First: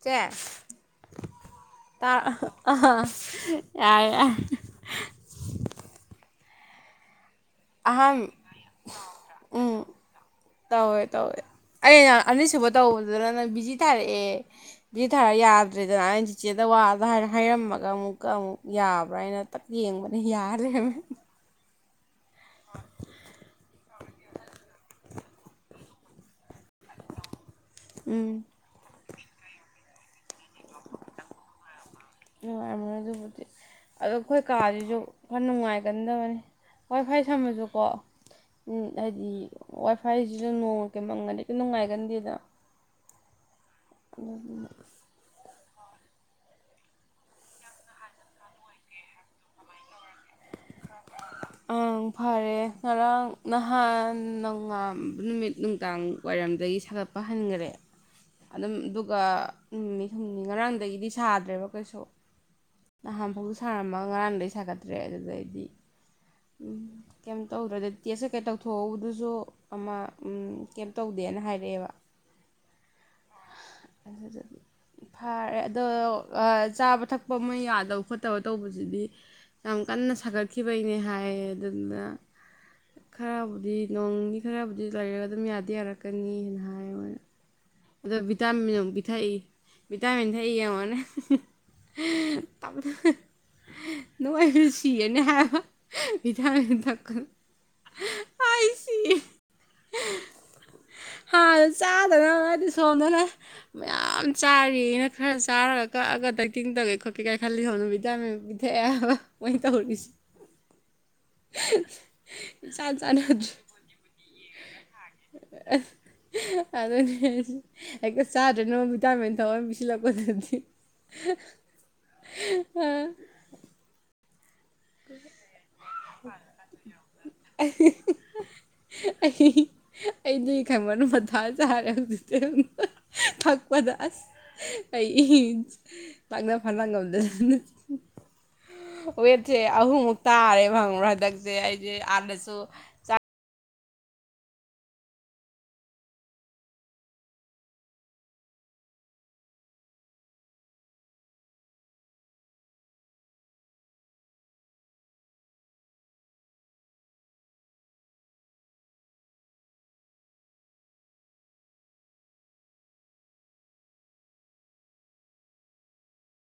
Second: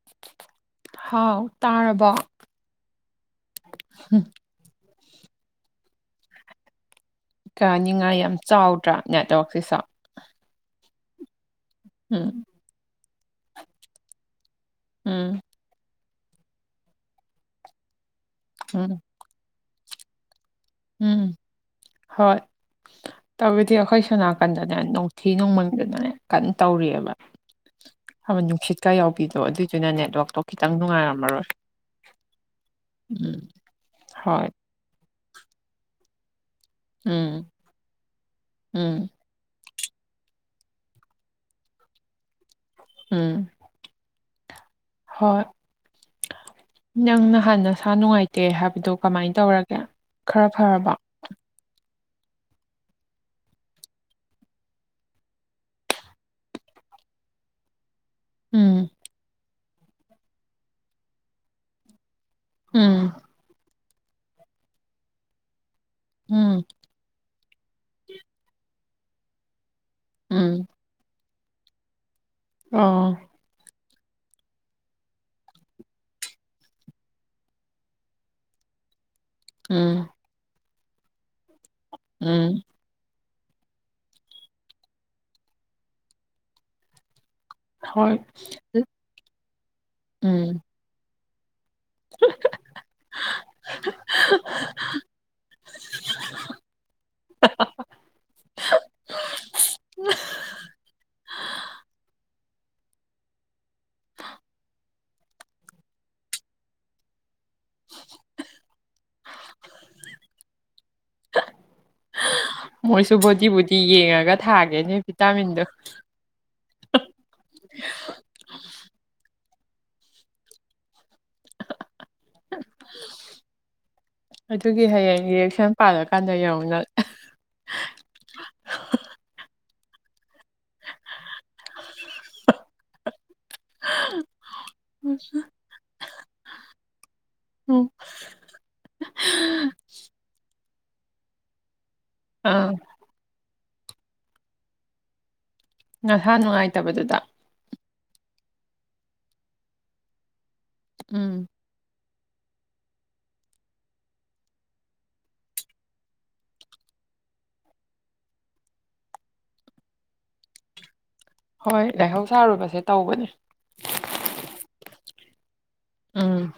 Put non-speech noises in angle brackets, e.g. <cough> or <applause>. ꯆꯦ ꯍꯥꯎ ꯇꯥꯔꯕꯣ ꯑ ꯌꯥꯔ ꯀꯅꯤꯡꯉꯥꯏ ꯑꯍꯥꯟ ꯌꯥꯝ ꯆꯥꯎꯗ꯭ꯔꯥ ꯅꯦꯠꯋꯥꯛꯁꯤꯁꯨ ꯎꯝ ꯇꯧꯋꯦ ꯇꯧꯋꯦ ꯑ ꯅ ꯎꯝ ꯑꯅꯤꯁꯨꯕ ꯇꯧꯕꯗꯨꯗꯅ ꯅꯪ ꯕꯤꯖꯤ ꯊꯥꯔꯛꯑꯦ ꯊꯥꯔ ꯎꯝ ꯌꯥꯗ꯭ꯔꯦꯗꯅ ꯑꯩꯅ ꯆꯤꯆꯦꯗ ꯋꯥꯗ ꯍꯥꯏꯔꯝꯃꯒ ꯑꯃꯨꯛꯀ ꯑꯃꯨꯛ ꯎꯝ ꯌꯥꯕ꯭ꯔꯥ ꯑꯩꯅ ꯌꯦꯡꯕꯅꯦ ꯌꯥꯔꯦ ꯎꯝ ꯍꯣꯏ ꯇꯕꯨꯗꯤ ꯑꯩꯈꯣꯏ ꯁꯣꯅꯥꯀꯟꯗꯅꯦ ꯅꯣꯡꯊꯤ ꯅꯣꯡꯃꯟꯗꯅꯅꯦ ꯀꯟꯅ ꯇꯧꯔꯤꯑꯕ ꯍ ꯎꯝ ꯅꯨꯡꯁꯤꯠꯀ ꯌꯥꯎꯕꯤꯗꯣ ꯑꯗꯨꯏꯗꯨꯅ ꯅꯦꯠꯋꯥꯛꯇꯣ ꯈꯤꯇꯪ ꯅꯨꯡꯉꯥꯏꯔꯝꯃꯔꯣꯏ ꯅꯨꯡꯉꯥꯏꯔꯕ ꯎꯝ ꯑꯗꯨꯕꯨꯗꯤ ꯑꯗꯣ ꯑꯩꯈꯣꯏ ꯍꯣꯏ ꯀꯥꯁꯤꯁꯨ ꯈꯔ ꯅꯨꯡꯉꯥꯏꯒꯟꯗꯕꯅꯤ ꯍꯣꯏ ꯐꯣꯏ ꯎꯝ ꯁꯝꯃꯁꯨꯀꯣ ꯎꯝ ꯍꯥꯏꯗꯤ ꯋꯥꯏ ꯐꯥꯏꯁꯤꯁꯨ ꯅꯣꯡꯃ ꯀꯩꯝꯃꯪꯒꯅꯤꯗꯤ ꯀꯩ ꯅꯨꯡꯉꯥꯏꯒꯟꯗꯦꯗ ꯎꯝ ꯀꯅ ꯍꯣꯏ ꯅꯪ ꯅꯍꯥꯟ ꯅ ꯁꯥ ꯅꯨꯡꯉꯥꯏꯇꯦ ꯍꯥꯏꯕꯗꯨꯣ ꯀꯃꯥꯏꯅ ꯇꯧꯔꯒꯦ ꯈꯔ ꯐꯔꯕ ꯑ ꯐꯔꯦ ꯉꯔꯥꯡ ꯅꯍꯥꯟ ꯅꯉꯥꯥꯟꯕ ꯅꯨꯃꯤꯠ ꯅꯨꯡꯗꯥꯡ ꯋꯥꯏꯔꯝꯗꯒꯤ ꯁꯥꯒꯠꯄ ꯍꯟꯈꯔꯦ ꯑꯗꯨꯝ ꯎꯝ ꯑꯗꯨꯒ ꯅꯨꯃꯤꯠ ꯍꯨꯝꯅꯤ ꯉꯔꯥꯡꯗꯒꯤꯗꯤ ꯁꯥꯗ꯭ꯔꯦꯕ ꯀꯩꯁꯨ ꯎꯝ ꯅꯍꯥꯟ ꯐꯥꯎꯗ ꯁꯥꯔꯝꯃꯒ ꯉꯔꯥꯡꯗꯩ ꯁꯥꯒꯠꯇ꯭ꯔꯦ ꯑꯗꯨꯗꯩꯗꯤ ꯎꯝ ꯀꯩꯝ ꯇꯧꯗ꯭ꯔꯗ ꯇꯦꯁ ꯀꯩꯀꯩ ꯇꯧꯊꯣꯛꯍꯧꯕꯗꯨꯁꯨ ꯑꯃ ꯎ ꯎꯝ ꯀꯩꯝ ꯇꯧ ꯗꯦꯅ ꯍꯥꯏꯔꯛꯑꯦꯕ ꯑꯣ <unintelligible> ꯐꯔꯦ ꯑꯗꯣ ꯆꯥꯕ ꯊꯛꯄ ꯑꯃ ꯌꯥꯗꯕ ꯈꯣꯠꯇꯕ ꯇꯧꯕꯗꯨꯗꯤ ꯌꯥꯝ ꯎꯝ ꯀꯟꯅ ꯁꯥꯒꯠꯈꯤꯕꯩꯅꯦ ꯍꯥꯏꯌꯦ ꯑꯗꯨꯗ ꯎꯝ ꯈꯔꯕꯨꯗꯤ ꯅꯣꯡꯅꯤ ꯈꯔꯕꯨꯗꯤ ꯂꯩꯔꯒ ꯑꯗꯨꯝ ꯌꯥꯗꯤ ꯌꯥꯔꯛꯀꯅꯤ ꯍꯥꯏꯅ ꯍꯥꯏꯌꯦ ꯃꯣꯏꯅ ꯍꯣꯏ ꯑꯗꯣ ꯚꯤꯇꯥꯃꯤꯟ ꯑꯃꯨꯛ ꯄꯤ ꯊꯛꯏ ꯚꯤꯇꯥꯃꯤꯟ ꯊꯛꯏ ꯌꯦꯡꯉꯣꯅꯦ ꯍ ꯇꯥꯕꯗꯤ ꯅꯣꯡ ꯑꯩꯁꯨ ꯁꯤꯔꯅꯤ ꯍꯥꯏꯕ ꯏꯥꯡ ꯍꯊꯀ ꯑꯁꯤ ꯍ ꯆꯥꯗꯅꯅꯤ ꯁꯣꯝꯗꯅ ꯃꯌꯥꯝ ꯆꯥꯔꯤꯅ ꯈꯔ ꯆꯥꯔꯒ ꯀꯛꯑꯒ ꯗ ꯇꯤꯡꯗꯒꯩꯣ ꯀꯥꯏ ꯈꯜ ꯍꯅꯨꯕꯤꯗ ꯄꯊꯦ ꯃꯣꯏ ꯏ ꯇꯁꯤ ꯃꯣꯏꯁꯨ ꯕꯣꯗꯤꯤ ꯆꯥꯟꯅꯗ꯭ꯔꯦ ꯕꯣꯗꯤꯤ ꯌꯦꯡꯉꯒ ꯊꯥꯒꯦꯅꯦ ꯚꯤꯇꯥꯃꯤꯟꯗꯣ ꯑꯗꯨ ꯍꯦꯛꯇ ꯆꯥꯗ꯭ꯔꯅ ꯚꯇꯥꯃꯤꯟ ꯊꯧꯔ ꯑꯃ ꯄꯤꯁꯤꯜꯂꯛꯄꯗꯗꯤ <unintelligible> ꯑꯗꯨꯒꯤ ꯍꯌꯦꯡ ꯔꯤꯌꯦꯁꯟ ꯄꯥꯜꯂꯀꯥꯟꯗ ꯌꯦꯡꯎꯅꯪ <unintelligible> ꯑꯩ ꯑꯩꯗꯤ ꯈꯪꯕꯟ ꯃꯊꯥꯖ ꯍꯥꯏꯔꯦ ꯍꯧꯖꯤꯛꯁꯦ ꯑꯁ ꯎꯝ ꯑꯩ ꯇꯥꯛꯅ ꯐꯅ ꯉꯝꯗꯅꯤ ꯑꯣꯝ ꯋꯦꯠꯁꯦ ꯑꯍꯨꯝꯃꯨꯛ ꯇꯥꯔꯦꯕ ꯈꯪꯕꯔꯥ ꯍꯟꯗꯛꯁꯦ ꯑꯩꯁꯦ ꯑꯗꯥꯁꯨ ꯑꯥ ꯅꯍꯥꯟ ꯅꯨꯡꯉꯥꯏꯇꯕꯗꯨꯗ ꯎꯝ ꯍꯣꯏ ꯂꯥꯏꯍꯧ ꯁꯥꯔꯨꯕꯁꯦ ꯇꯧꯕꯅꯦ ꯎꯝ